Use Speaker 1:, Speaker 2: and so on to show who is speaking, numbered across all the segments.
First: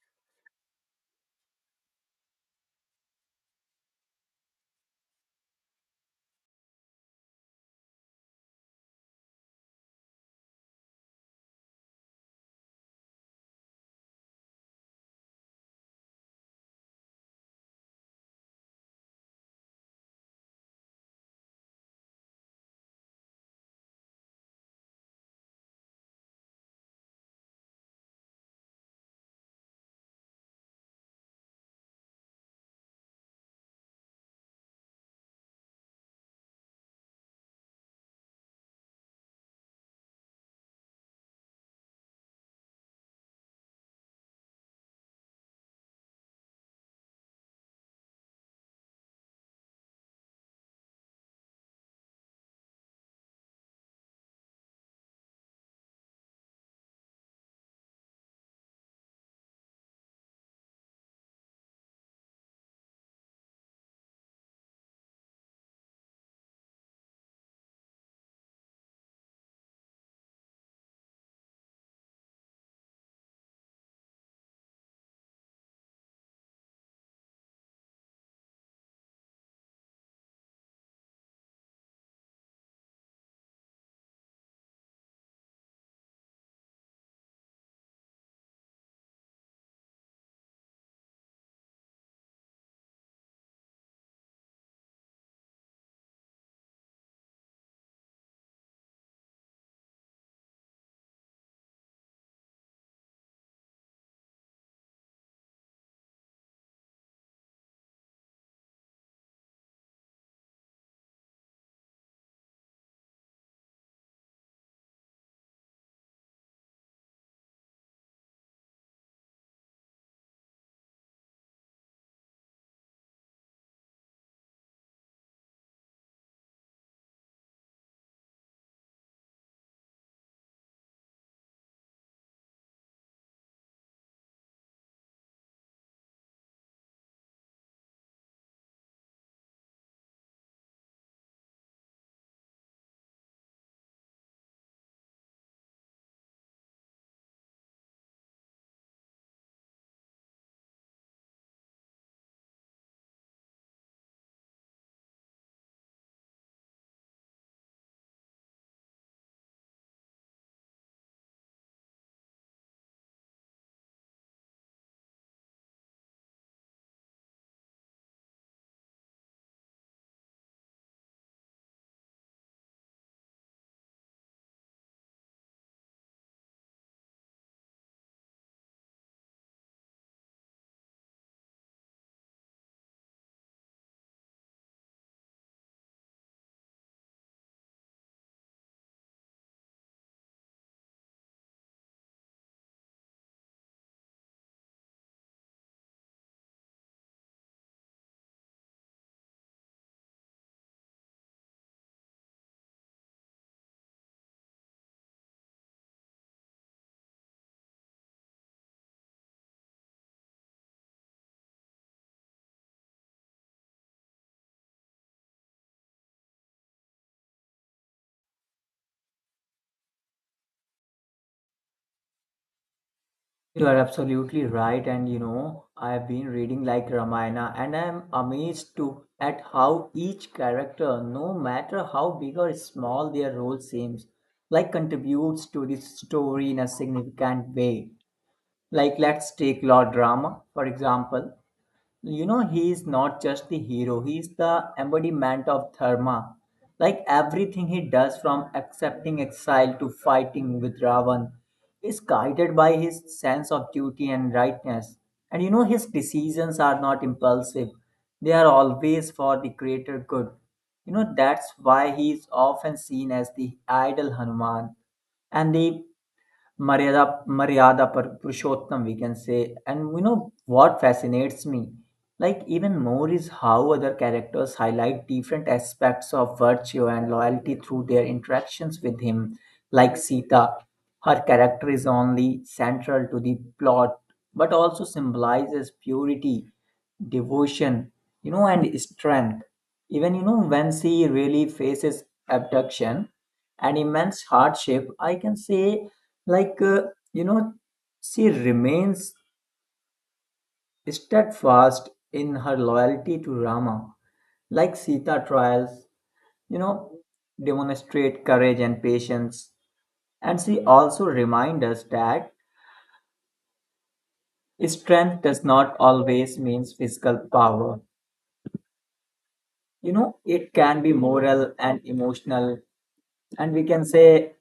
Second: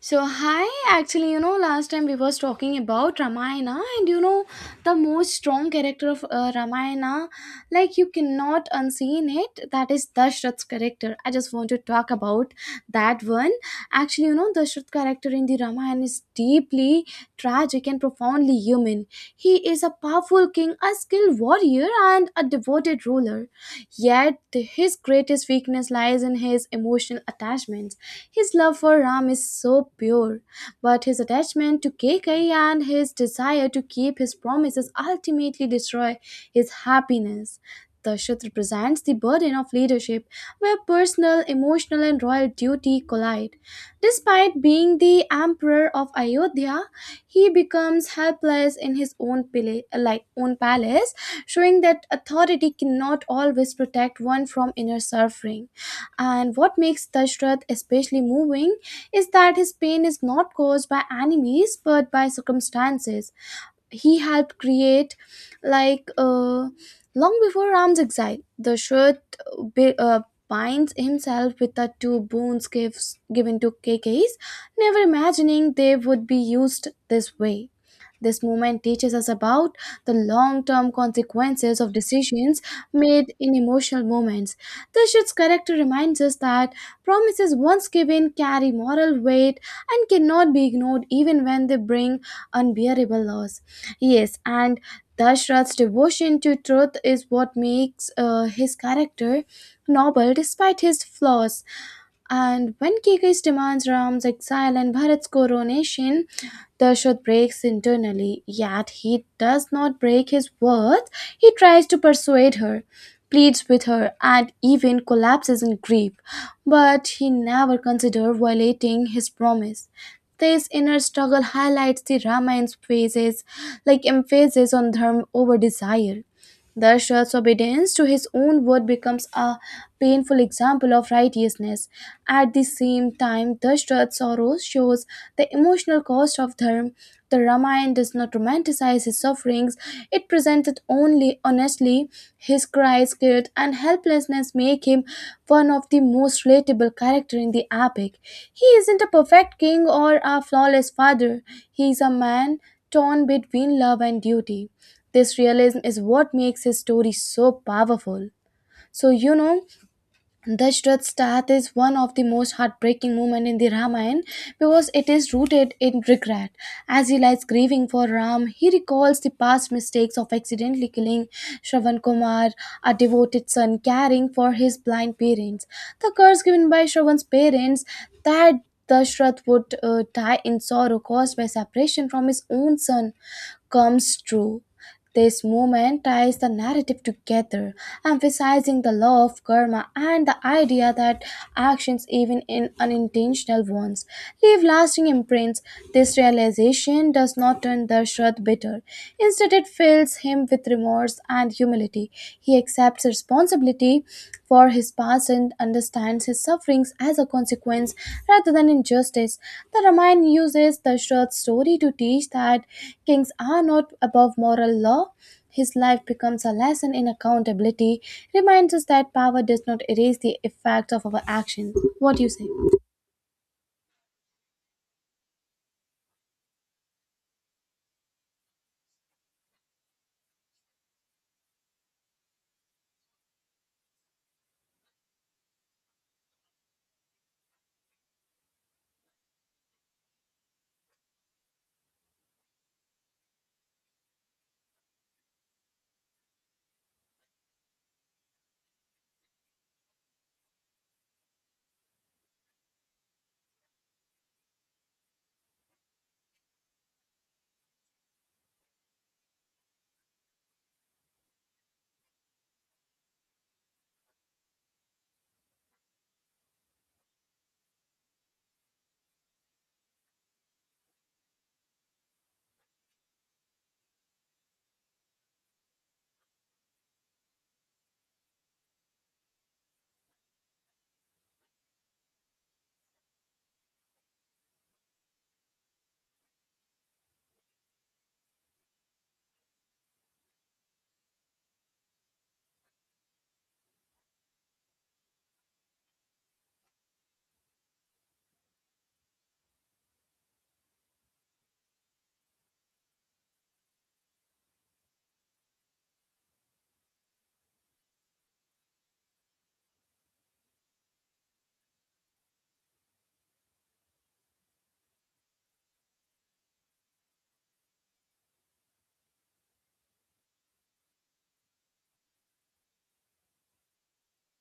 Speaker 1: So hi, actually, last time we was talking about Ramayana, and the most strong character of Ramayana, like you cannot unseen it. That is Dashrath's character. I just want to talk about that one. Actually, Dashrath character in the Ramayana is deeply tragic and profoundly human. He is a powerful king, a skilled warrior, and a devoted ruler. Yet his greatest weakness lies in his emotional attachments. His love for Ram is so pure, but his attachment to Kekai and his desire to keep his promises ultimately destroy his happiness. Dashrath represents the burden of leadership where personal, emotional, and royal duty collide. Despite being the emperor of Ayodhya, he becomes helpless in his own palace, showing that authority cannot always protect one from inner suffering. And what makes Dashrath especially moving is that his pain is not caused by enemies but by circumstances he helped create, like long before Ram's exile. Dashrath bi- uh, binds himself with the two boons gifts given to KKs, never imagining they would be used this way. This movement teaches us about the long term consequences of decisions made in emotional moments. This shift's character reminds us that promises once given carry moral weight and cannot be ignored even when they bring unbearable loss. Yes, and Dashrath's devotion to truth is what makes his character noble despite his flaws. And when Kikesh demands Ram's exile and Bharat's coronation, Dashrath breaks internally, yet he does not break his words. He tries to persuade her, pleads with her, and even collapses in grief. But he never considers violating his promise. This inner struggle highlights the Ramayan's phases, like emphasis on dharma over desire. Dashrath's obedience to his own word becomes a painful example of righteousness. At the same time, Dashrath's sorrow shows the emotional cost of dharma. The Ramayana does not romanticize his sufferings, it presented only honestly. His cries, guilt, and helplessness make him one of the most relatable characters in the epic. He isn't a perfect king or a flawless father, he is a man torn between love and duty. This realism is what makes his story so powerful. So, Dashrath's death is one of the most heartbreaking moments in the Ramayana because it is rooted in regret. As he lies grieving for Ram, he recalls the past mistakes of accidentally killing Shravan Kumar, a devoted son caring for his blind parents. The curse given by Shravan's parents that Dashrath would die in sorrow caused by separation from his own son comes true. This movement ties the narrative together, emphasizing the law of karma and the idea that actions, even in unintentional ones, leave lasting imprints. This realization does not turn Dashrath bitter. Instead, it fills him with remorse and humility. He accepts responsibility empathy for his past and understands his sufferings as a consequence rather than injustice. The Ramayana uses Dashrath's story to teach that kings are not above moral law. His life becomes a lesson in accountability, reminds us that power does not erase the effects of our actions. What do you say?
Speaker 2: You are absolutely right, and you know, I've been reading like Ramayana, and I'm amazed to at how each character, no matter how big or small their role seems, like contributes to the story in a significant way. Like let's take Lord Rama, for example, you know, he is not just the hero, he is the embodiment of dharma, like everything he does from accepting exile to fighting with ravan is guided by his sense of duty and rightness. And you know his decisions are not impulsive, they are always for the greater good. You know that's why he is often seen as the idol hanuman and the Purushottam, we can say. And you know what fascinates me? Like even more is how other characters highlight different aspects of virtue and loyalty through their interactions with him. Like Sita, her character is only central to the plot, but also symbolizes purity, devotion, you know, and strength. Even you know when she really faces abduction and immense hardship, I can say, like, uh, you know, she remains steadfast in her loyalty to Rama. Like Sita trials, you know, demonstrate courage and patience. And she also reminds us that strength does not always means physical power. You know, it can be moral and emotional, and we can say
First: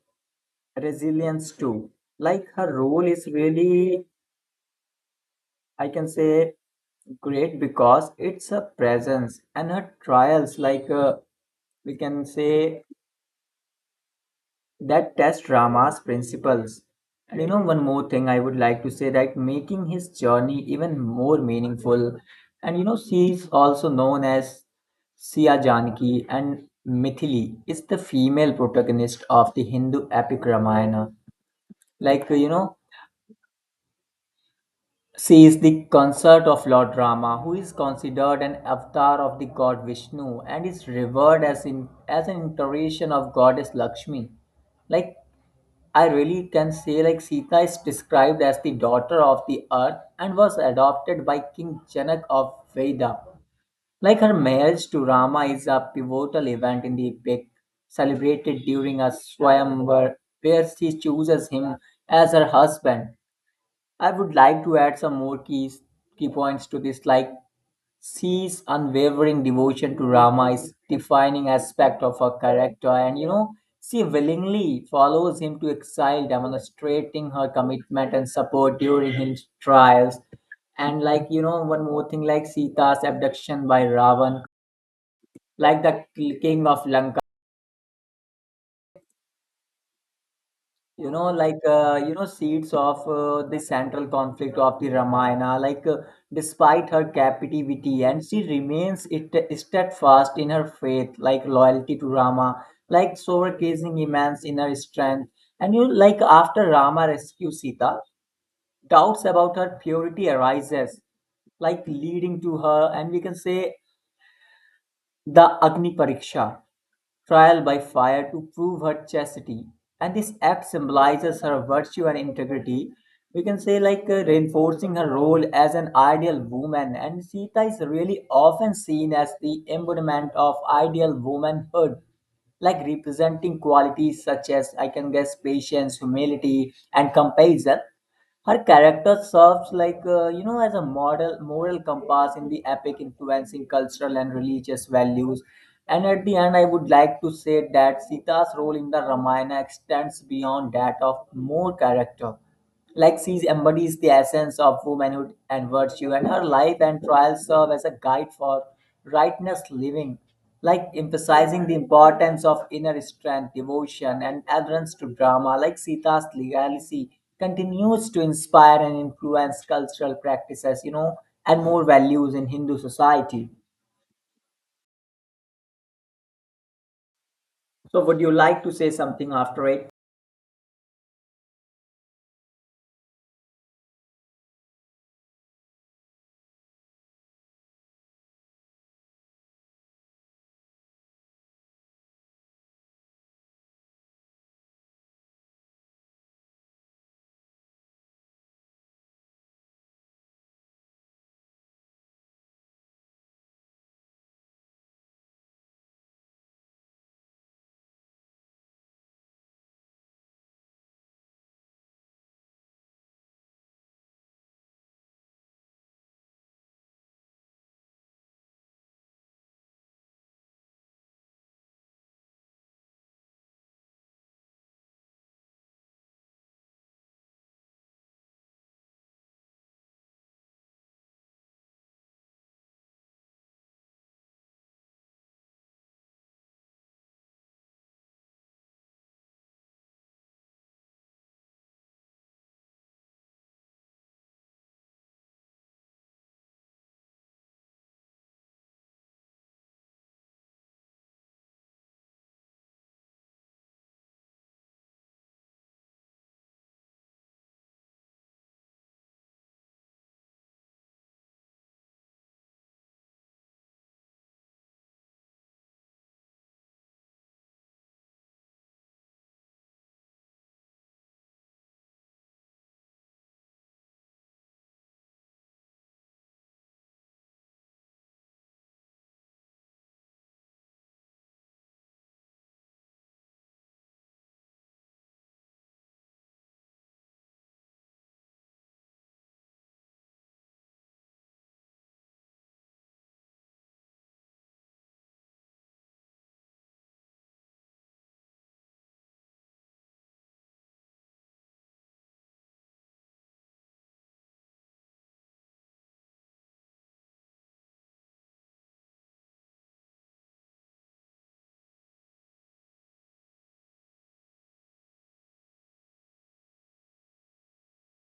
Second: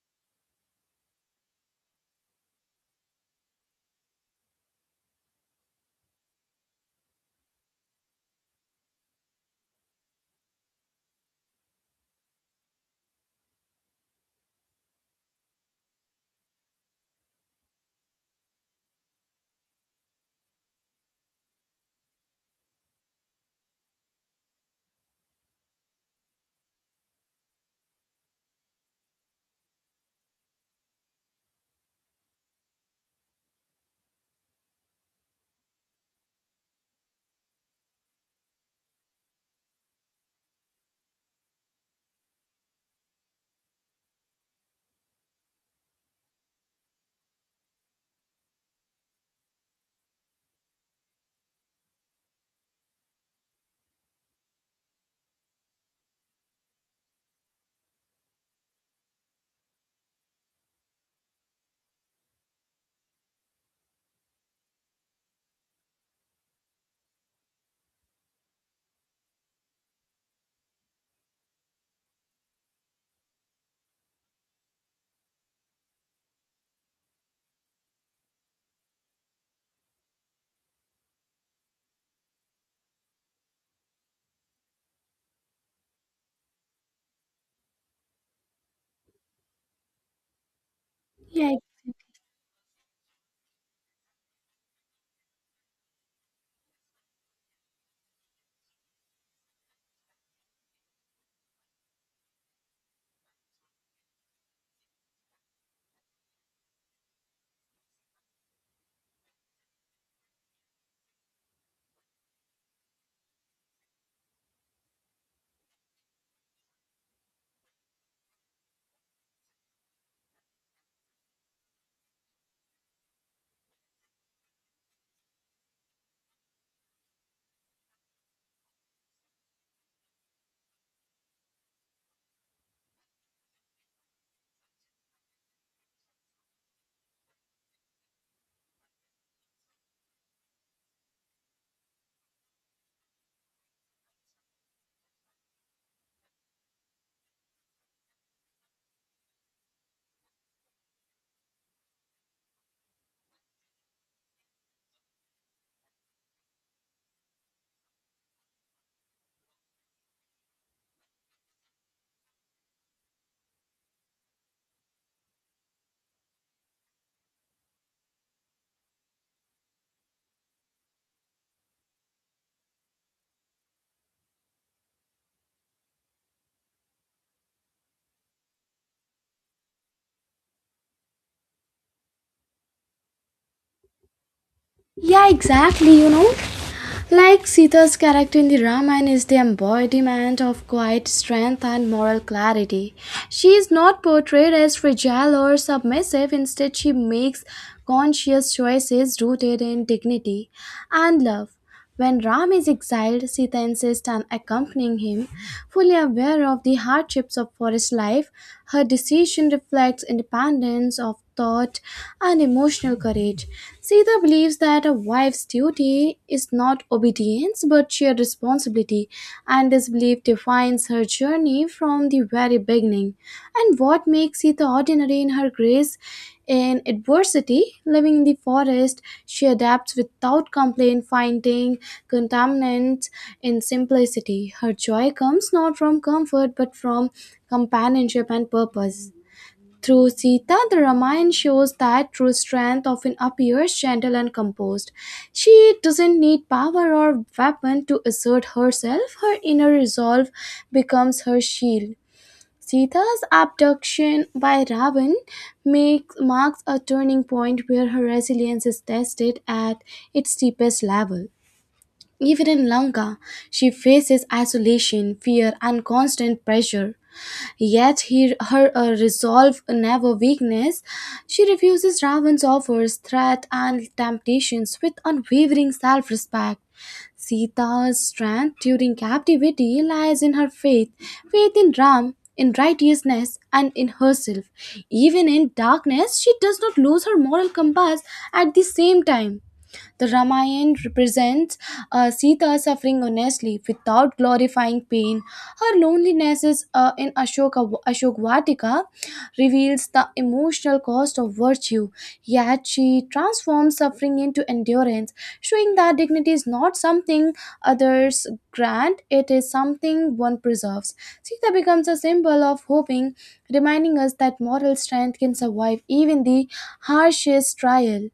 Speaker 2: resilience too. Like her role is really, I can say, great because it's a presence and a trials we can say that test Rama's principles. And you know one more thing I would like to say that making his journey even more meaningful. And you know she's also known as Siya Janaki, and Mithili is the female protagonist of the Hindu epic Ramayana. Like, you know, she is the consort of Lord Rama, who is considered an avatar of the god Vishnu and is revered as, in, as an iteration of goddess Lakshmi. Like, I really can say, like, Sita is described as the daughter of the earth and was adopted by King Janak of Veda. Like, her marriage to Rama is a pivotal event in the epic, celebrated during a swayamvar where she chooses him as her husband. I would like to add some more keys, key points to this, like C's unwavering devotion to Rama is defining aspect of her character, and you know, she willingly follows him to exile, demonstrating her commitment and support during his trials. And like you know, one more thing, like Sita's abduction by Ravan, like the king of Lanka. you know
Speaker 1: Yeah,
Speaker 2: like uh, you know seeds of the central conflict of the ramayana despite her captivity, and she remains it- steadfast in her faith, like loyalty to rama, like showcasing immense inner strength. And you like after rama rescues sita, doubts about her purity arises, like leading to her, and we can say the agni pariksha, trial by fire to prove her chastity. And this act symbolizes her virtue and integrity. We can say, reinforcing her role as an ideal woman. And Sita is really often seen as the embodiment of ideal womanhood, like representing qualities such as, I can guess, patience, humility, and compassion. Her character serves you know as a model moral compass in the epic, influencing cultural and religious values. And at the end, I would like to say that Sita's role in the Ramayana extends beyond that of more character. Like she embodies the essence of womanhood and virtue, and her life and trials serve as a guide for righteous living, like emphasizing the importance of inner strength, devotion, and adherence to drama, like Sita's legacy continues to inspire and influence cultural practices, you know, and more values in Hindu society. So, would you like to say something after it?
Speaker 1: yeah, exactly. Like Sita's character in the Ramayana is the embodiment of quiet strength and moral clarity. She is not portrayed as fragile or submissive, instead, she makes conscious choices rooted in dignity and love. When Ram is exiled, Sita insists on accompanying him, fully aware of the hardships of forest life, her decision reflects independence of thought and emotional courage. Sita believes that a wife's duty is not obedience but sheer responsibility, and this belief defines her journey from the very beginning. And what makes Sita ordinary in her grace in adversity, living in the forest, she adapts without complaint, finding contaminants in simplicity. Her joy comes not from comfort but from companionship and purpose. Through Sita, the Ramayana shows that true strength often appears gentle and composed. She doesn't need power or weapon to assert herself. Her inner resolve becomes her shield. Sita's abduction by Ravan marks a turning point where her resilience is tested at its deepest level. Even in Lanka, she faces isolation, fear, and constant pressure. Yet her resolve never weakness. She refuses Ravan's offers, threat, and temptations with unwavering self-respect. Sita's strength during captivity lies in her faith, faith in Ram, in righteousness, and in herself. Even in darkness, she does not lose her moral compass. At the same time, the Ramayana represents Sita suffering honestly without glorifying pain. Her loneliness in Ashok reveals the emotional cost of virtue, yet she transforms suffering into endurance, showing that dignity is not something others grant, it is something one preserves. Sita becomes a symbol of hoping, reminding us that moral strength can survive even the harshest trial.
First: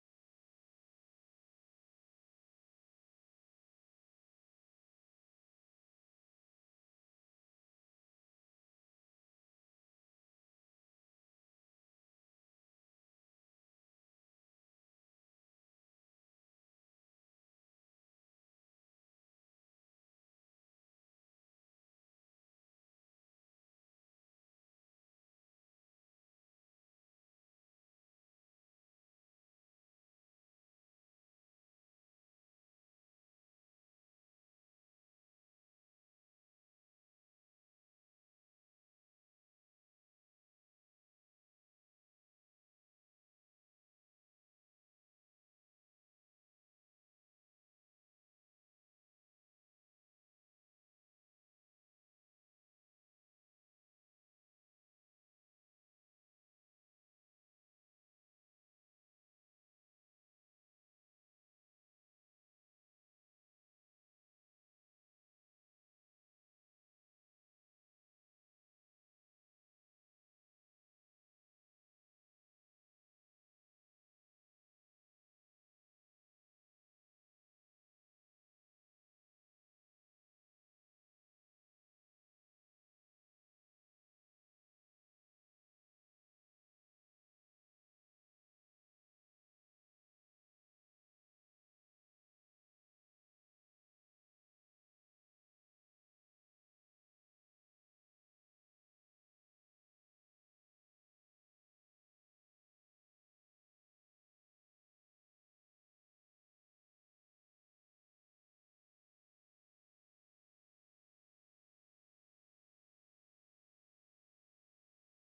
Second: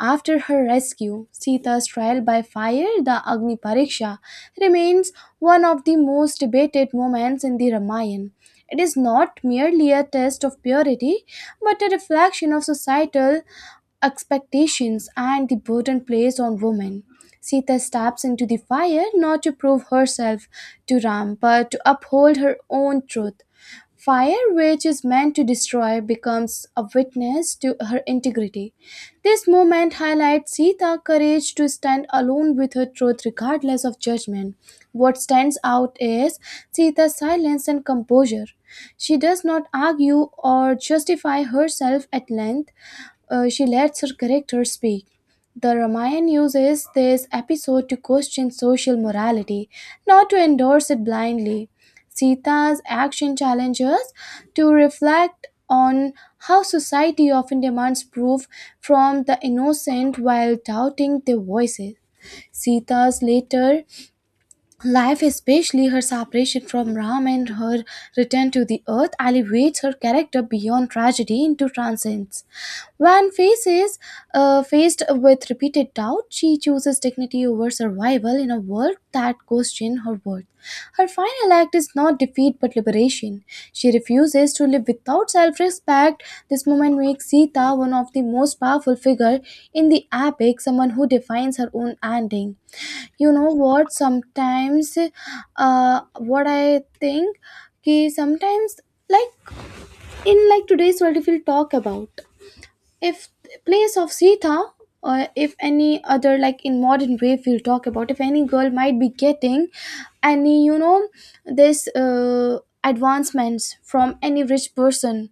Speaker 1: After her rescue, Sita's trial by fire, the Agni Pariksha, remains one of the most debated moments in the Ramayana. It is not merely a test of purity, but a reflection of societal expectations and the burden placed on women. Sita steps into the fire not to prove herself to Ram but to uphold her own truth. Fire, which is meant to destroy, becomes a witness to her integrity. This moment highlights Sita's courage to stand alone with her truth regardless of judgment. What stands out is Sita's silence and composure. She does not argue or justify herself at length. She lets her characters speak. The Ramayana uses this episode to question social morality, not to endorse it blindly. Sita's action challenges to reflect on how society often demands proof from the innocent while doubting their voices. Sita's later life, especially her separation from Ram and her return to the earth, elevates her character beyond tragedy into transcendence. When faced with repeated doubt, she chooses dignity over survival in a world that questions her worth. Her final act is not defeat but liberation. She refuses to live without self respect. This moment makes Sita one of the most powerful figures in the epic, someone who defines her own ending. You know what? Sometimes, what I think, ki sometimes, like, in, like, today's world, if we'll talk about, if place of Sita, or if any other, like, in modern way, if we'll talk about, if any girl might be getting any, this, advancements from any rich person,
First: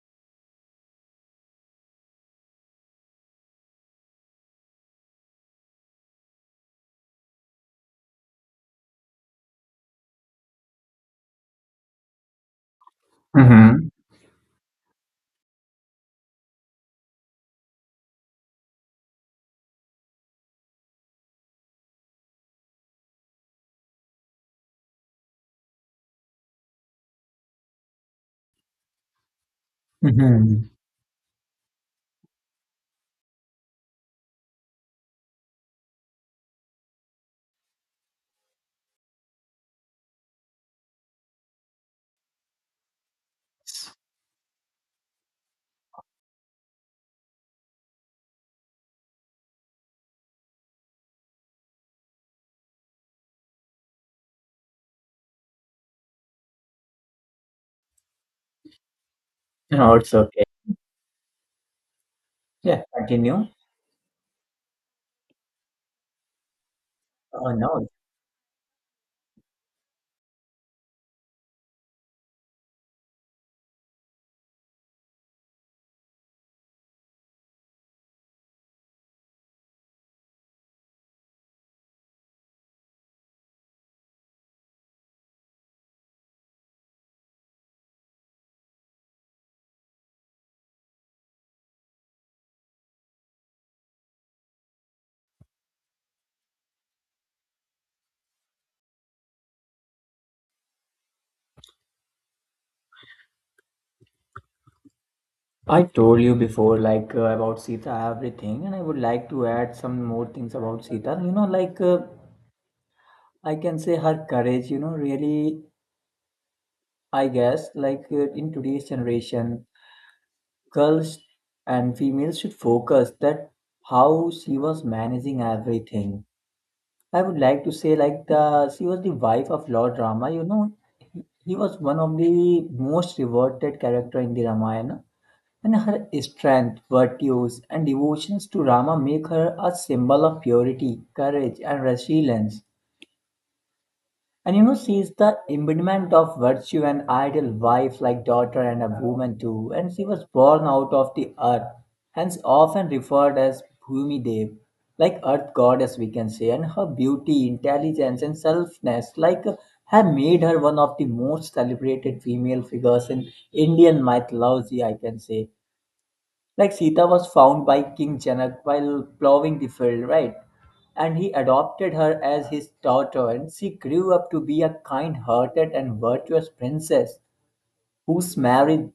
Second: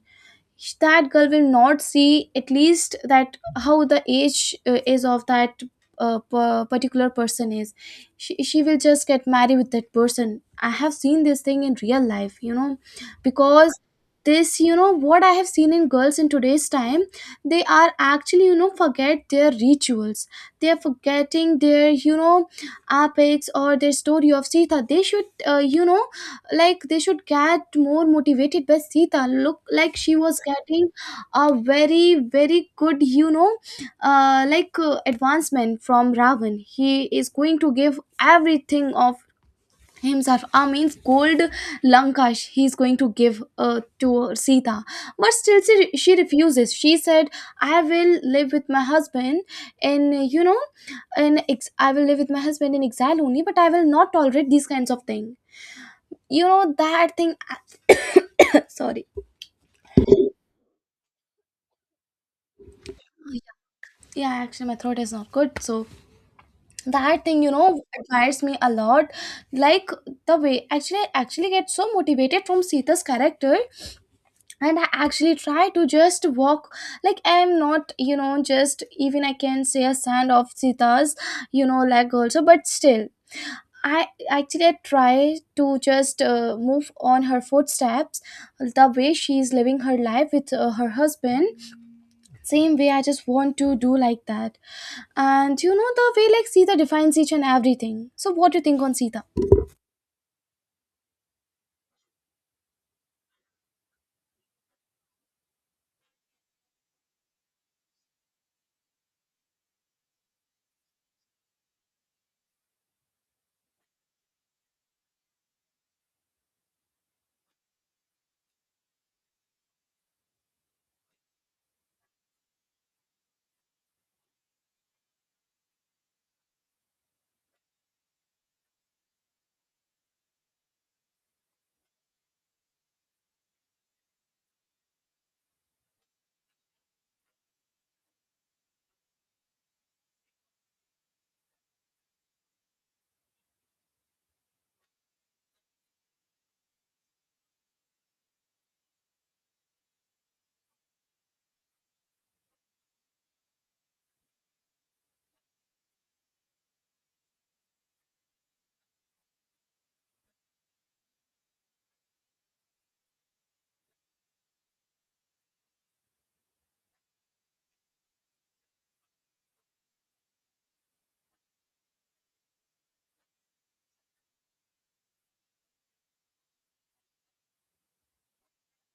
Speaker 1: that girl will not see at least that how the age is of that particular person is, she will just get married with that person. I have seen this thing in real life. Because this, what I have seen in girls in today's time, they are actually, forget their rituals, they are forgetting their, epics or their story of Sita. They should uh, you know like they should get more motivated by Sita. Look, like she was
Speaker 2: Mhm.
Speaker 1: getting a very very good, like advancement from Ravan. He is going to give everything of himself, I means gold, Lankash he's going to give to Sita, but still she refuses. She said, I will live with my husband. And in I will live with my husband in exile only, but I will not tolerate these kinds of things. You know that thing. Sorry.
Speaker 2: No, it's okay. Yeah,
Speaker 1: Yeah.
Speaker 2: continue.
Speaker 1: Yeah, actually my throat is not good, so that thing you
Speaker 2: Oh
Speaker 1: know
Speaker 2: no.
Speaker 1: Admires me a lot. Like, the way, actually I actually get so motivated from Sita's character, and I actually try to just walk, like I am not, you know, just even I can say a sand of Sita's, you know, like also, but still I actually I try to just move on her footsteps. The way she is living her life with her husband, same way I just want to do like that. And you know the way like Sita defines each and everything. So what do you think on Sita?
Speaker 2: I told you before, about Sita, everything, and I would like to add some more things about Sita. You know, I can say her courage, you know, really I guess, in today's generation, girls and females should focus that how she was managing everything. I would like to say, like the she was the wife of Lord Rama. You know, he was one of the most revered character in the Ramayana, and her strength, virtues, and devotions to Rama make her a symbol of purity, courage, and resilience. And you know, she is the embodiment of virtue, an ideal wife, like daughter, and a woman too. And she was born out of the earth, hence often referred as Bhumi Dev, like earth goddess, we can say. And her beauty, intelligence, and selfness, have made her one of the most celebrated female figures in Indian mythology, I can say, like Sita was found by King Janak while plowing the field, right? And he adopted her as his daughter, and she grew up to be a kind hearted and virtuous princess whose marriage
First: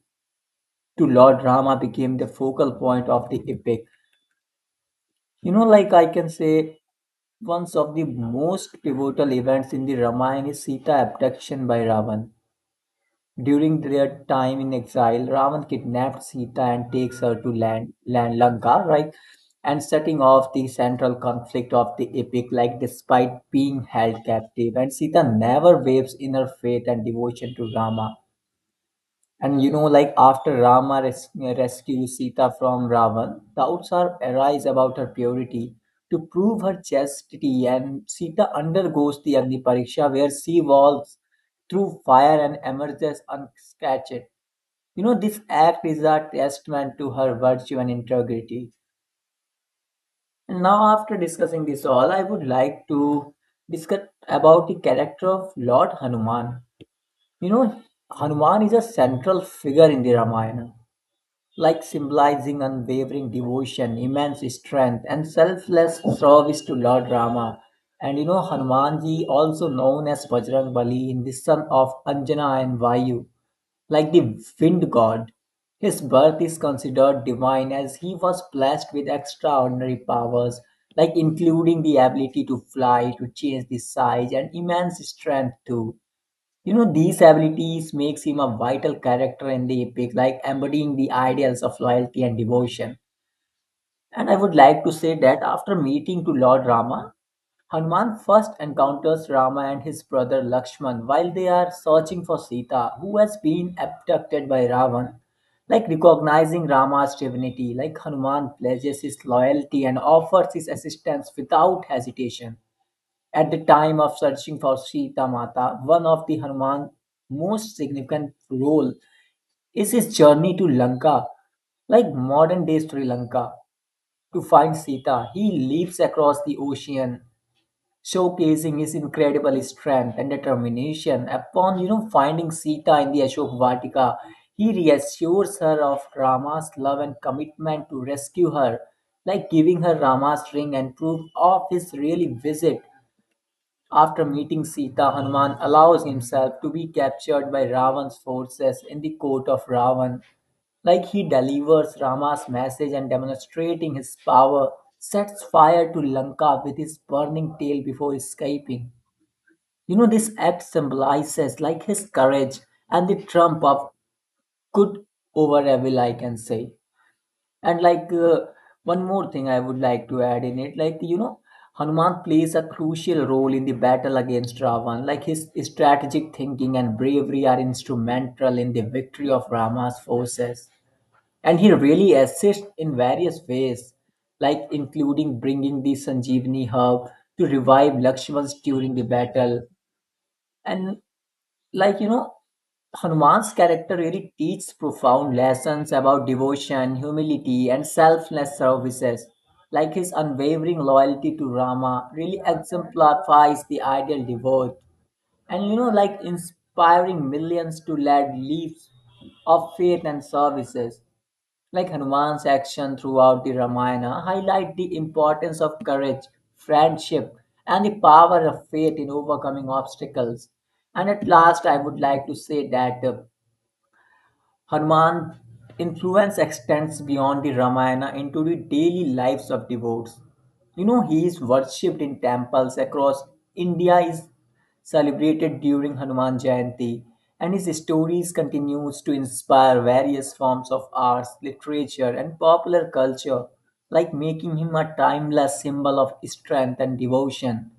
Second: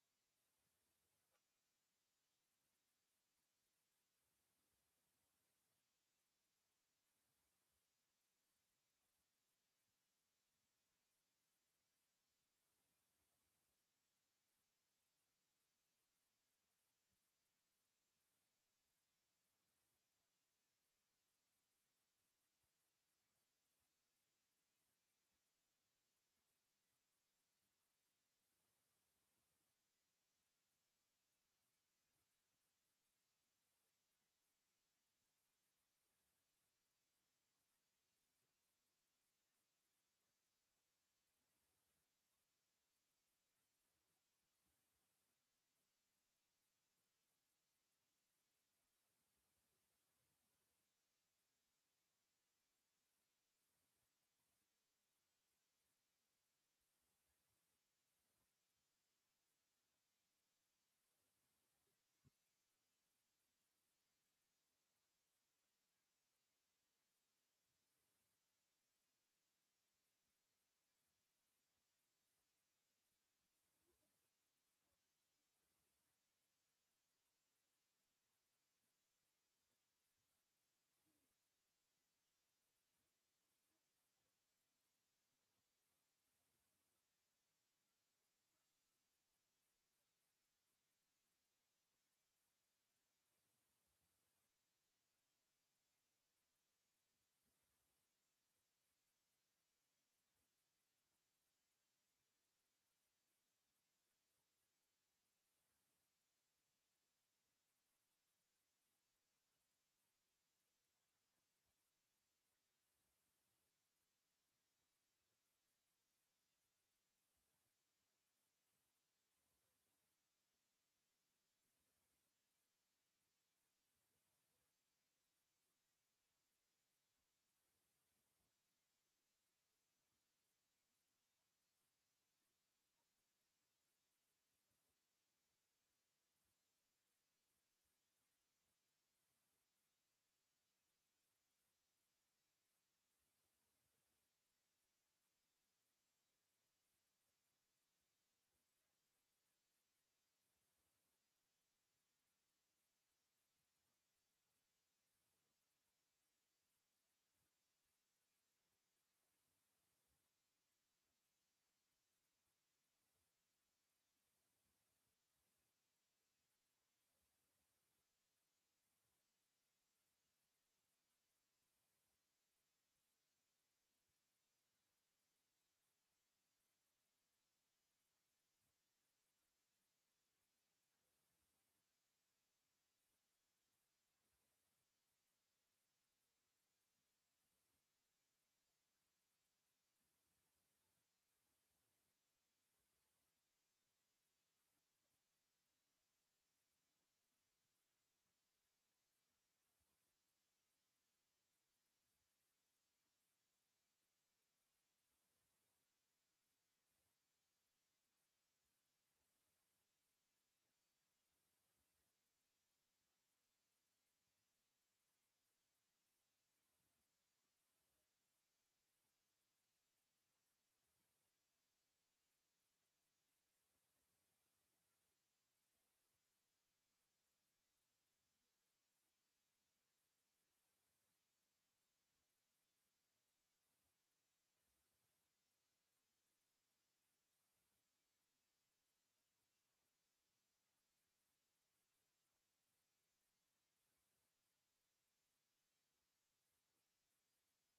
Speaker 2: to Lord Rama became the focal point of the epic. You know, like I can say, one of the most pivotal events in the Ramayana is Sita abduction by Ravan. During their time in exile, Ravan kidnaps Sita and takes her to land Lanka, right? And setting off the central conflict of the epic, like despite being held captive. And Sita never waves in her faith and devotion to Rama. And you know, like after Rama res- rescues Sita from Ravan, doubts are arise about her purity. To prove her chastity, and Sita undergoes the Agni Pariksha, where she walks through fire and emerges unscathed. You know, this act is a testament to her virtue and integrity. And now, after discussing this all, I would like to discuss about the character of Lord Hanuman. You know, Hanuman is a central figure in the Ramayana, like symbolizing unwavering devotion, immense strength, and selfless service to Lord Rama. And you know, Hanumanji, also known as Bajrang Bali, in the son of Anjana and Vayu, like the wind god. His birth is considered divine as he was blessed with extraordinary powers, like including the ability to fly, to change the size, and immense strength too. You know, these abilities makes him a vital character in the epic, like embodying the ideals of loyalty and devotion. And I would like to say that after meeting to Lord Rama, Hanuman first encounters Rama and his brother Lakshman while they are searching for Sita, who has been abducted by Ravan. Like recognizing Rama's divinity, like Hanuman pledges his loyalty and offers his assistance without hesitation. At the time of searching for Sita Mata, one of the Hanuman's most significant role is his journey to Lanka, like modern day Sri Lanka. To find Sita, he leaps across the ocean, showcasing his incredible strength and determination. Upon you know finding Sita in the Ashok Vatika, he reassures her of Rama's love and commitment to rescue her, like giving her Rama's ring and proof of his really visit. After meeting Sita, Hanuman allows himself to be captured by Ravan's forces in the court of Ravan. Like he delivers Rama's message and demonstrating his power, sets fire to Lanka with his burning tail before escaping. You know, this act symbolizes like his courage and the trump of good over evil, I can say. And one more thing I would like to add in it, like you know, Hanuman plays a crucial role in the battle against Ravan. Like his strategic thinking and bravery are instrumental in the victory of Rama's forces. And he really assists in various ways, like including bringing the Sanjeevani herb to revive Lakshman during the battle. And like you know Hanuman's character really teaches profound lessons about devotion, humility, and selfless services. Like his unwavering loyalty to Rama really exemplifies the ideal devote, and you know, like inspiring millions to lead lives of faith and services. Like Hanuman's action throughout the Ramayana highlight the importance of courage, friendship, and the power of faith in overcoming obstacles. And at last, I would like to say that Hanuman's influence extends beyond the Ramayana into the daily lives of devotees. You know, he is worshipped in temples across India, is celebrated during Hanuman Jayanti, and his stories continues to inspire various forms of arts, literature, and popular culture, like making him a timeless symbol of strength and devotion.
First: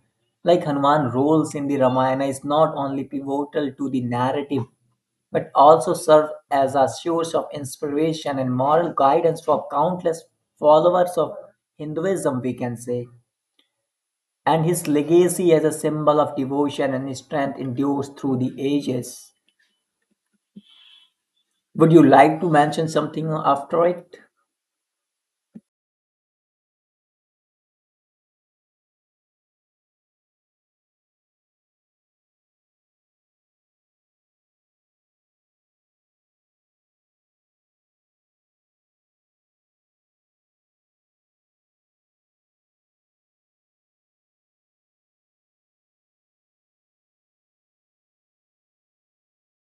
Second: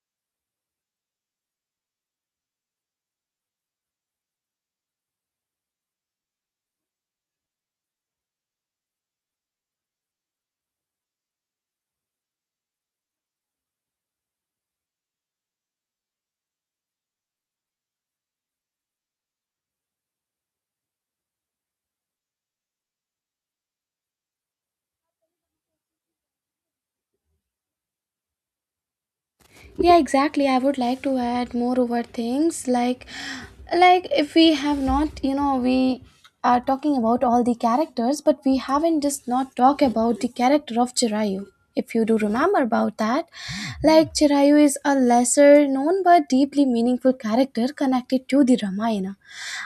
Speaker 2: Like Hanuman roles in the Ramayana is not only pivotal to the narrative but also served as a source of inspiration and moral guidance for countless followers of Hinduism, we can say. And his legacy as a symbol of devotion and strength endures through the ages. Would you like to mention something after it?
Speaker 1: Yeah, exactly. I would like to add more over things, like if we have not, we are talking about all the characters, but we haven't just not talk about the character of Chirayu. If you do remember about that, like Chirayu is a lesser known but deeply meaningful character connected to the Ramayana.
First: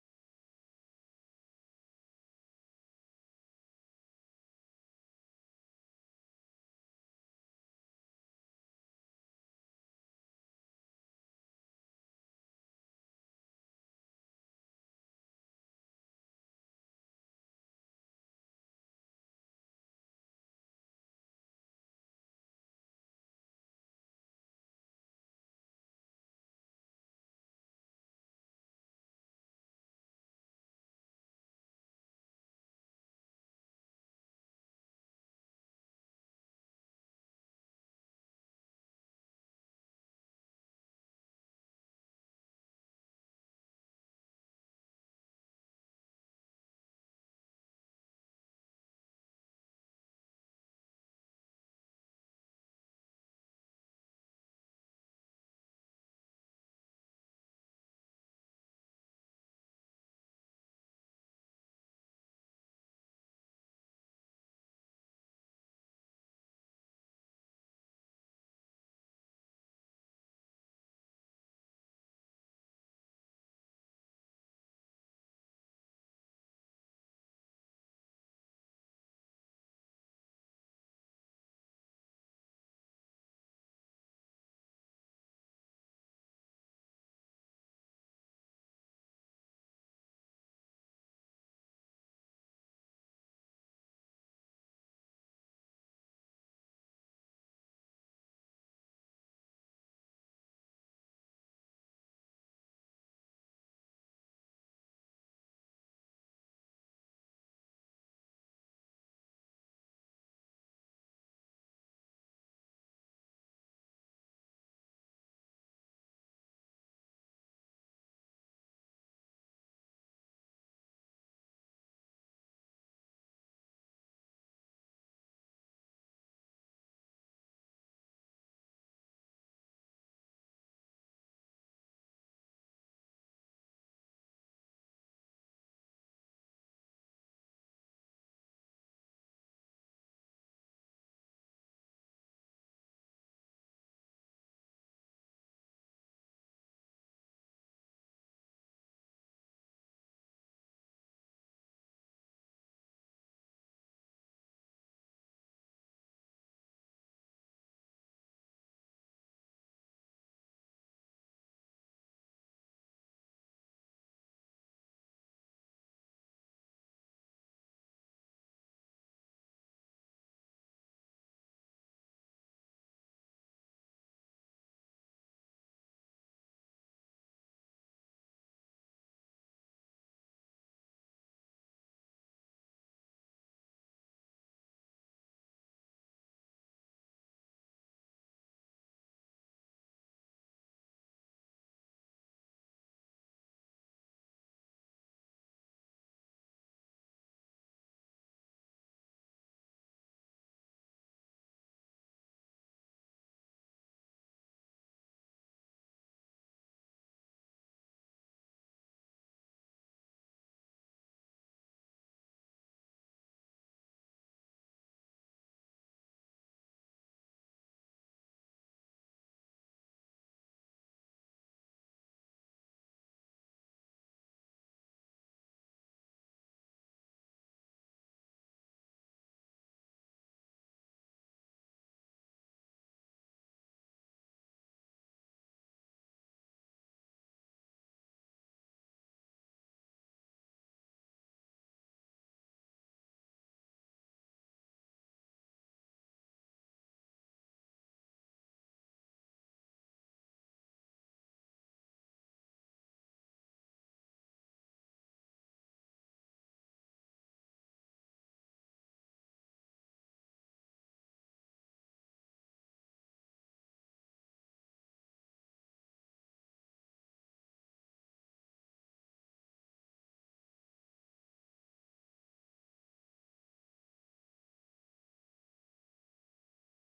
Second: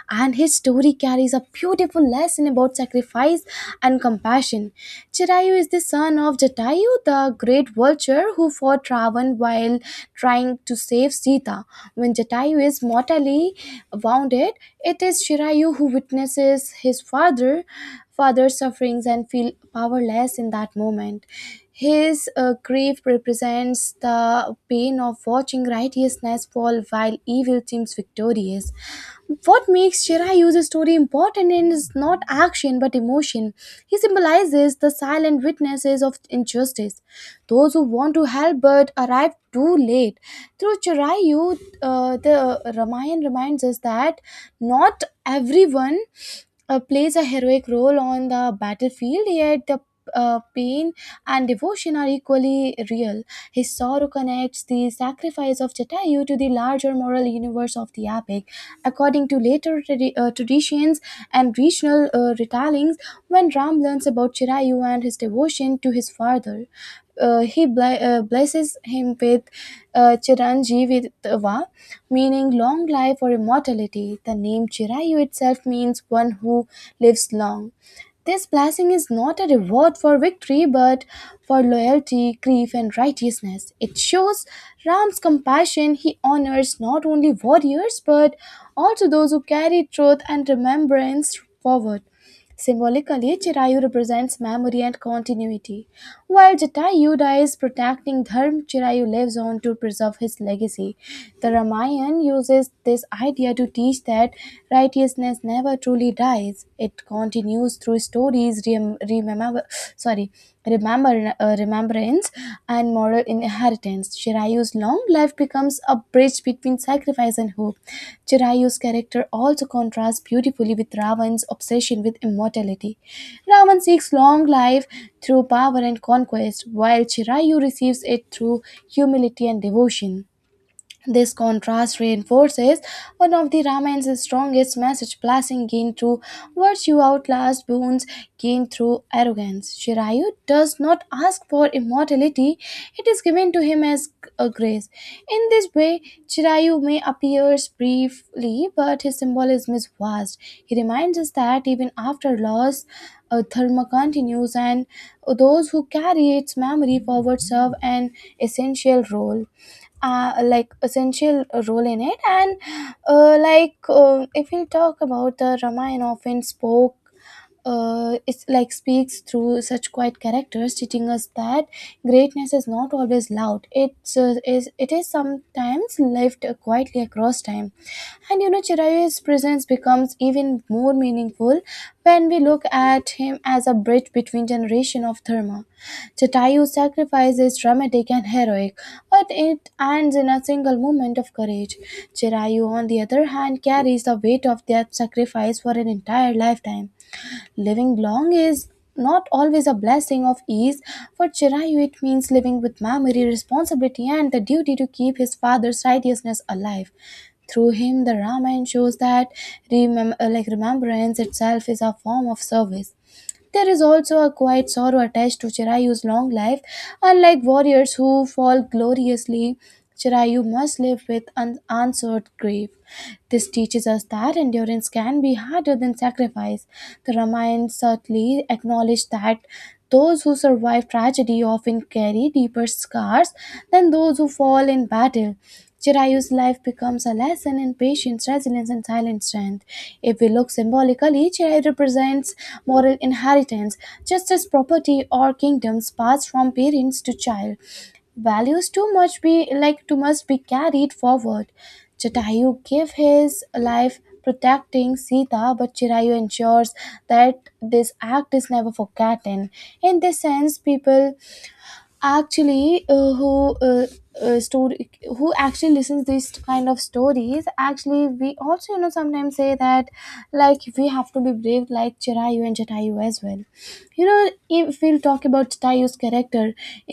Speaker 1: And his story carries a beautiful lesson about sacrifice and compassion. Chirayu is the son of Jatayu, the great vulture who fought Ravan while trying to save Sita. When Jatayu is mortally wounded, it is Chirayu who witnesses his father's sufferings and feel powerless in that moment. His grief represents the pain of watching righteousness fall while evil seems victorious. What makes Shirayu's story important is not action but emotion. He symbolizes the silent witnesses of injustice, those who want to help but arrive too late. Through Chirayu, the Ramayana reminds us that not everyone plays a heroic role on the battlefield, yet the pain and devotion are equally real. His sorrow connects the sacrifice of Jatayu to the larger moral universe of the epic. According to later traditions and regional retellings, when Ram learns about Chirayu and his devotion to his father, he blesses him with Chiranjeevitva, meaning long life or immortality. The name Chirayu itself means one who lives long. This blessing is not a reward for victory but for loyalty, grief, and righteousness. It shows Ram's compassion. He honors not only warriors but also those who carry truth and remembrance forward. Symbolically, Chirayu represents memory and continuity. While Jatayu dies protecting Dharma, Chirayu lives on to preserve his legacy. The Ramayana uses this idea to teach that righteousness never truly dies. It continues through stories sorry, remembrance and moral inheritance. Chirayu's long life becomes a bridge between sacrifice and hope. Chirayu's character also contrasts beautifully with Ravan's obsession with immortality. Ravan seeks long life through power and conquest, while Chirayu receives it through humility and devotion. This contrast reinforces one of the Ramayan's strongest message, blessing gained through virtue outlasts boons gained througgu arrogance. Shirayu does not ask for immortality, it is given to him as a grace. In this way, Shirayu may appears briefly, but his symbolism is vast. He reminds us that even after loss, dharma continues, and those who carry its memory forward serve an essential role like essential role in it, and if we talk about, the Ramayana often spoke, it's like, speaks through such quiet characters, teaching us that greatness is not always loud. It is sometimes lived quietly across time. And you know, Chirayu's presence becomes even more meaningful when we look at him as a bridge between generation of dharma. Jatayu's sacrifice is dramatic and heroic, but it ends in a single moment of courage. Chirayu, on the other hand, carries the weight of that sacrifice for an entire lifetime. Living long is not always a blessing of ease. For Chirayu, it means living with memory, responsibility, and the duty to keep his father's righteousness alive. Through him, the Ramayana shows that remembrance itself is a form of service. There is also a quiet sorrow attached to Chirayu's long life. Unlike warriors who fall gloriously, Chirayu must live with unanswered grief. This teaches us that endurance can be harder than sacrifice. The Ramayana certainly acknowledged that those who survive tragedy often carry deeper scars than those who fall in battle. Chirayu's life becomes a lesson in patience, resilience, and silent strength. If we look symbolically, Chirayu represents moral inheritance, just as property or kingdoms pass from parents to child, values too much be like too much be carried forward. Jatayu gave his life protecting Sita, but Chirayu ensures that this act is never forgotten. In this sense, people actually, uh, story who actually listens these kind of stories, actually we also, you know, sometimes say that like we have to be brave like Chirayu and Jatayu as well. You know, if we'll talk about Jatayu's character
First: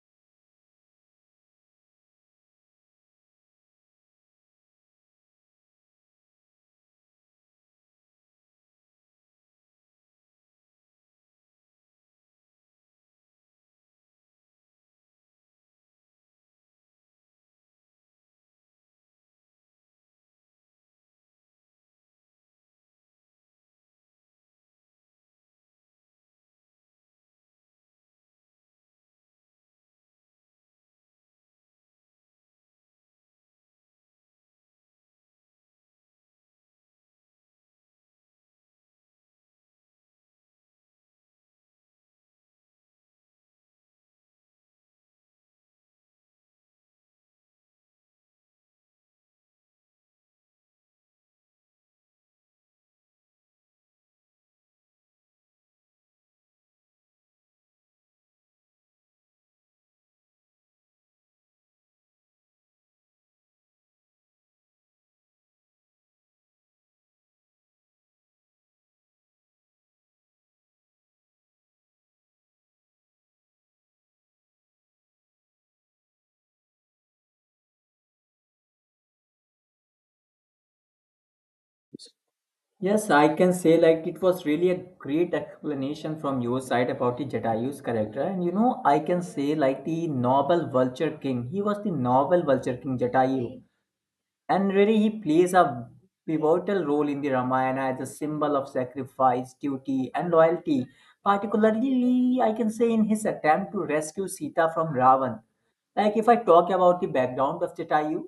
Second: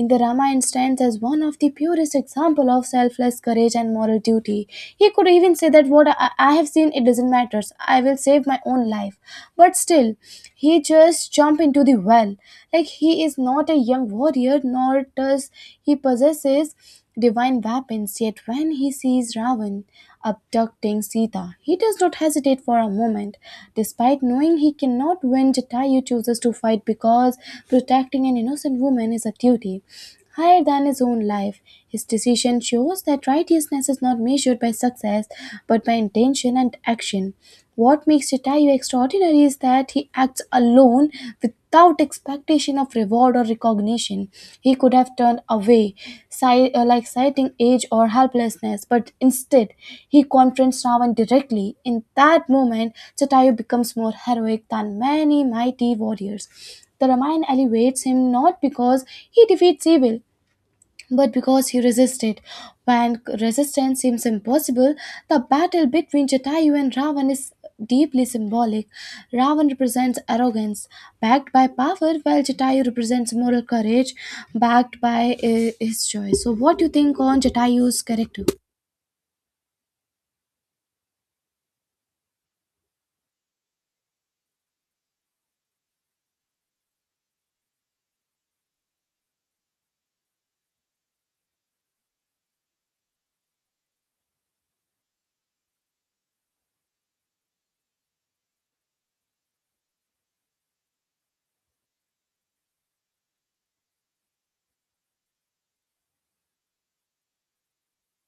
Speaker 1: in the Ramayana, stands as one of the purest example of selfless courage and moral duty. He could even say that what I have seen, it doesn't matter, I will save my own life, but still he just jump into the well. Like, he is not a young warrior, nor does he possesses divine weapons. Yet when he sees Ravan abducting Sita, he does not hesitate for a moment. Despite knowing he cannot win, Jatayu chooses to fight because protecting an innocent woman is a duty higher than his own life. His decision shows that righteousness is not measured by success but by intention and action. What makes Jatayu extraordinary is that he acts alone without expectation of reward or recognition. He could have turned away, citing age or helplessness, but instead he confronts Ravan directly. In that moment, Jatayu becomes more heroic than many mighty warriors. The Ramayana elevates him not because he defeats evil, but because he resisted when resistance seems impossible. The battle between Jatayu and Ravan is deeply symbolic. Ravan represents arrogance, backed by power, while Jatayu represents moral courage, backed by his choice. So, what do you think on Jatayu's character?
Speaker 2: Yes, I can say like it was really a great explanation from your side about the Jatayu's character. And you know, I can say like the noble vulture king. He was the noble vulture king Jatayu. And really, he plays a pivotal role in the Ramayana as a symbol of sacrifice, duty, and loyalty. Particularly, I can say in his attempt to rescue Sita from Ravan. Like, if I talk about the background of Jatayu,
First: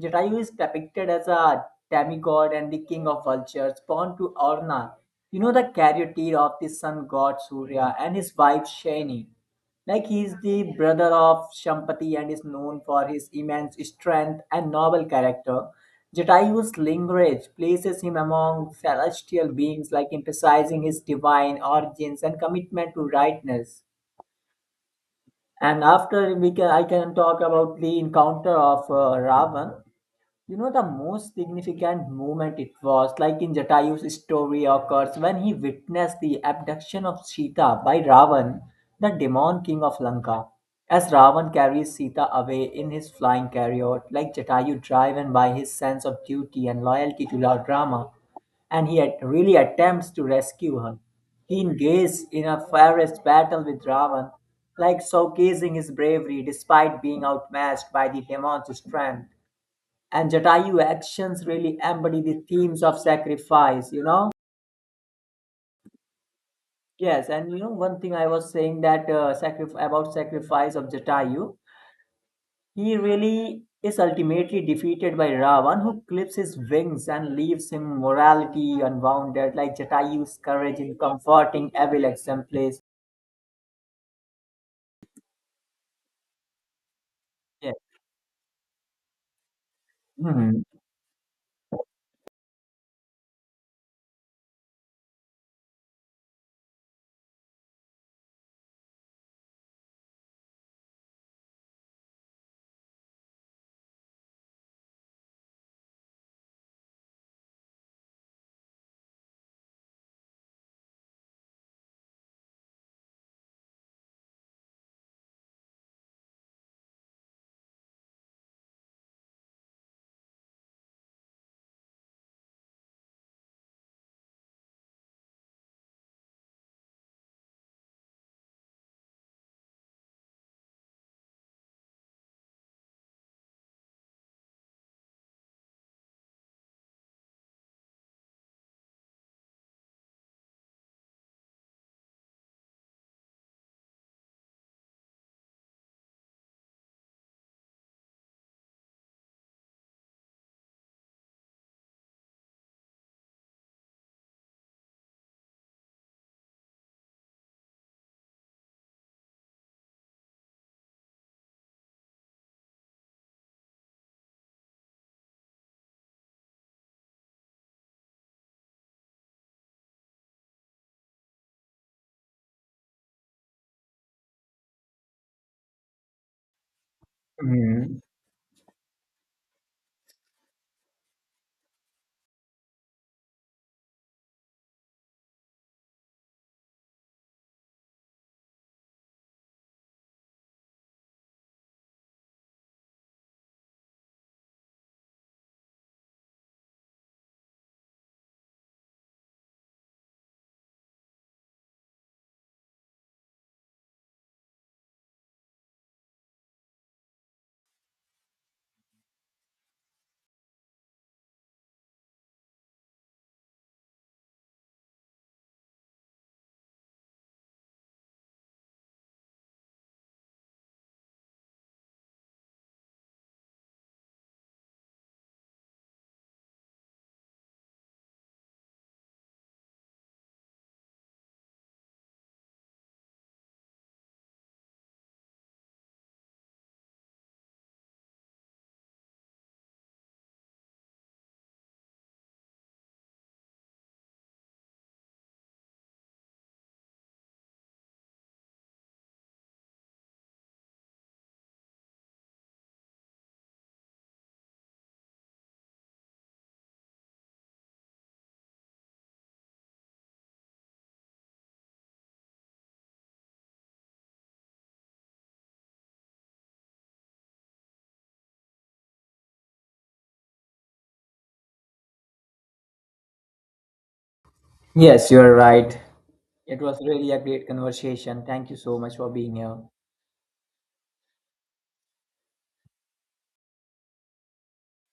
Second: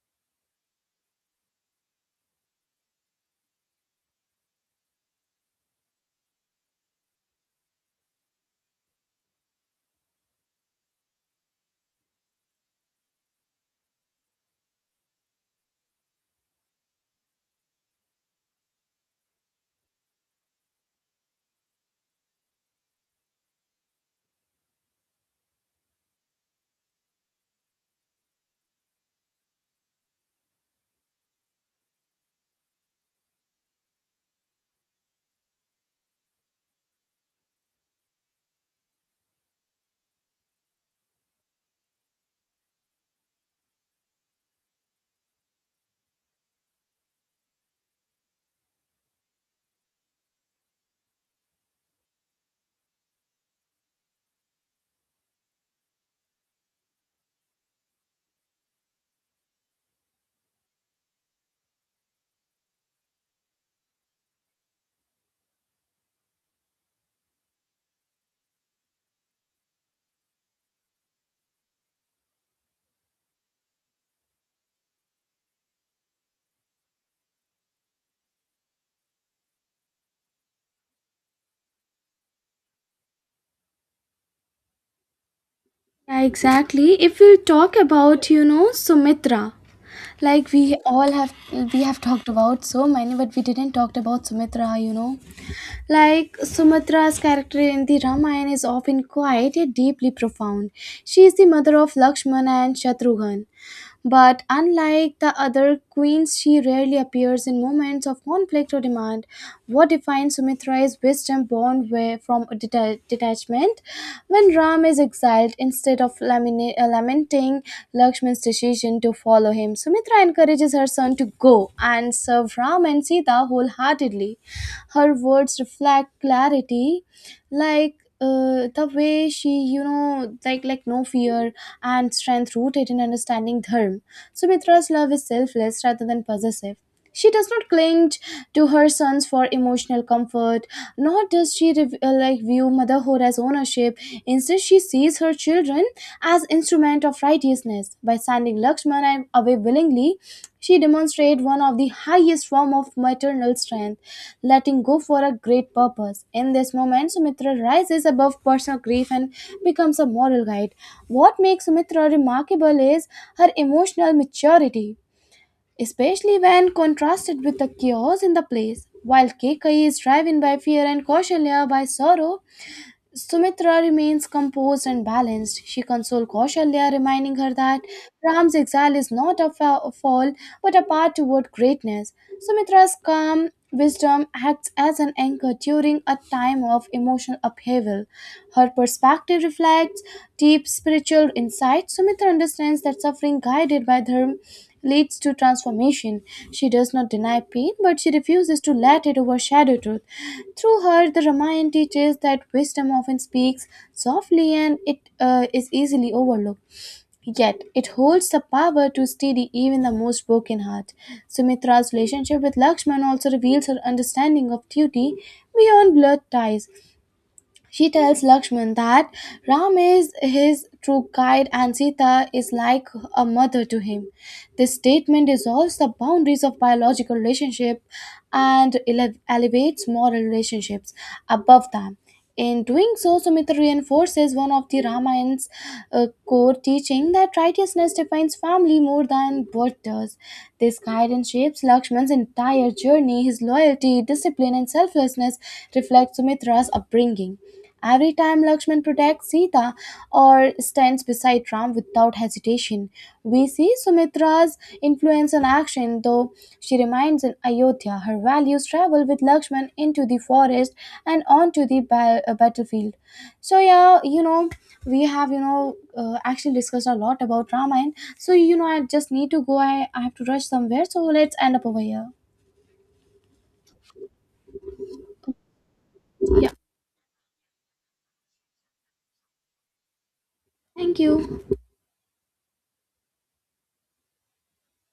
Speaker 2: Jatayu is depicted as a demigod and the king of vultures, born to Arna, you know, the charioteer of the sun god Surya and his wife Shani. Like he's the brother of Shampati and is known for his immense strength and noble character. Jatayu's language places him among celestial beings, like emphasizing his divine origins and commitment to rightness. And after we can, I can talk about the encounter of Ravan. You know, the most significant moment it was like in Jatayu's story occurs when he witnessed the abduction of Sita by Ravan, the demon king of Lanka. As Ravan carries Sita away in his flying chariot, like Jatayu driven by his sense of duty and loyalty to Lord Rama, and he at- really attempts to rescue her. He engages in a fierce battle with Ravan, like showcasing his bravery despite being outmatched by the demon's strength. And Jatayu actions really embody the themes of sacrifice, you know. Yes, and you know one thing I was saying that about sacrifice of Jatayu, he really is ultimately defeated by Ravan, who clips his wings and leaves him morality unwounded, like Jatayu's courage in comforting evil exemplifies.
Speaker 1: Yeah, exactly. If we
Speaker 2: Yes.
Speaker 1: talk about, you know, Sumitra, like
Speaker 2: Mhm.
Speaker 1: we have talked about so many, but we didn't talk about Sumitra, you know. Like Sumatra's character in the Ramayana is often quiet yet deeply profound. She is the mother of Lakshmana and Shatrughan. But unlike the other queens, she rarely appears in moments of conflict or demand. What defines Sumitra is wisdom born where from a detachment. When Ram is exiled, instead of lamenting Lakshman's decision to follow him, Sumitra encourages her son to go and serve Ram and Sita wholeheartedly. Her words reflect clarity, like, the way she, you know, like no fear and strength rooted in understanding dharma. Sumitra's love is selfless rather than possessive. She does not cling to her sons for emotional comfort, nor does she view motherhood as ownership. Instead, she sees her children as instrument of righteousness. By sending Lakshmana away willingly, she demonstrated one of the highest form of maternal strength, letting go for a great purpose. In this moment, Sumitra rises above personal grief and becomes a moral guide. What makes Sumitra remarkable is her emotional maturity, especially when contrasted with the chaos in the place. While Kekai is driven by fear and Kausalya by sorrow, Sumitra remains composed and balanced. She consoles Kausalya, reminding her that
Speaker 2: Mhm.
Speaker 1: Ram's exile is not a fall but a path toward greatness. Sumitra's calm wisdom acts as an anchor during a time of emotional upheaval. Her perspective reflects deep spiritual insight. Sumitra understands that suffering guided by dharma leads to transformation. She does not deny pain, but she refuses to let it overshadow truth. Through her, the Ramayana teaches that wisdom often speaks softly and it is easily overlooked. Yet, it holds the power to steady even the most broken heart. Sumitra's relationship with Lakshman also reveals her understanding of duty beyond blood ties. She tells Lakshman that Ram is his true guide and Sita is like a mother to him. This statement dissolves the boundaries of biological relationship and elevates moral relationships above them. In doing so, Sumitra reinforces one of the Ramayana's core teaching that righteousness defines family more than birth does. This guidance shapes Lakshman's entire journey. His loyalty, discipline, and self selflessness reflects Sumitra's upbringing. Every time Lakshman protects Sita or stands beside Ram without hesitation, we see Sumitra's influence and action, though she remains in Ayodhya. Her values travel with Lakshman into the forest and onto the battlefield. So, yeah, you know, we have, you know, actually discussed a lot about Ramayana. So, you know, I just need to go. I have to rush somewhere. So, let's end up over here.
Speaker 2: Yes, you are right.
Speaker 1: Yeah.
Speaker 2: It was really a great conversation. Thank you so much for being here.
Speaker 1: Thank you.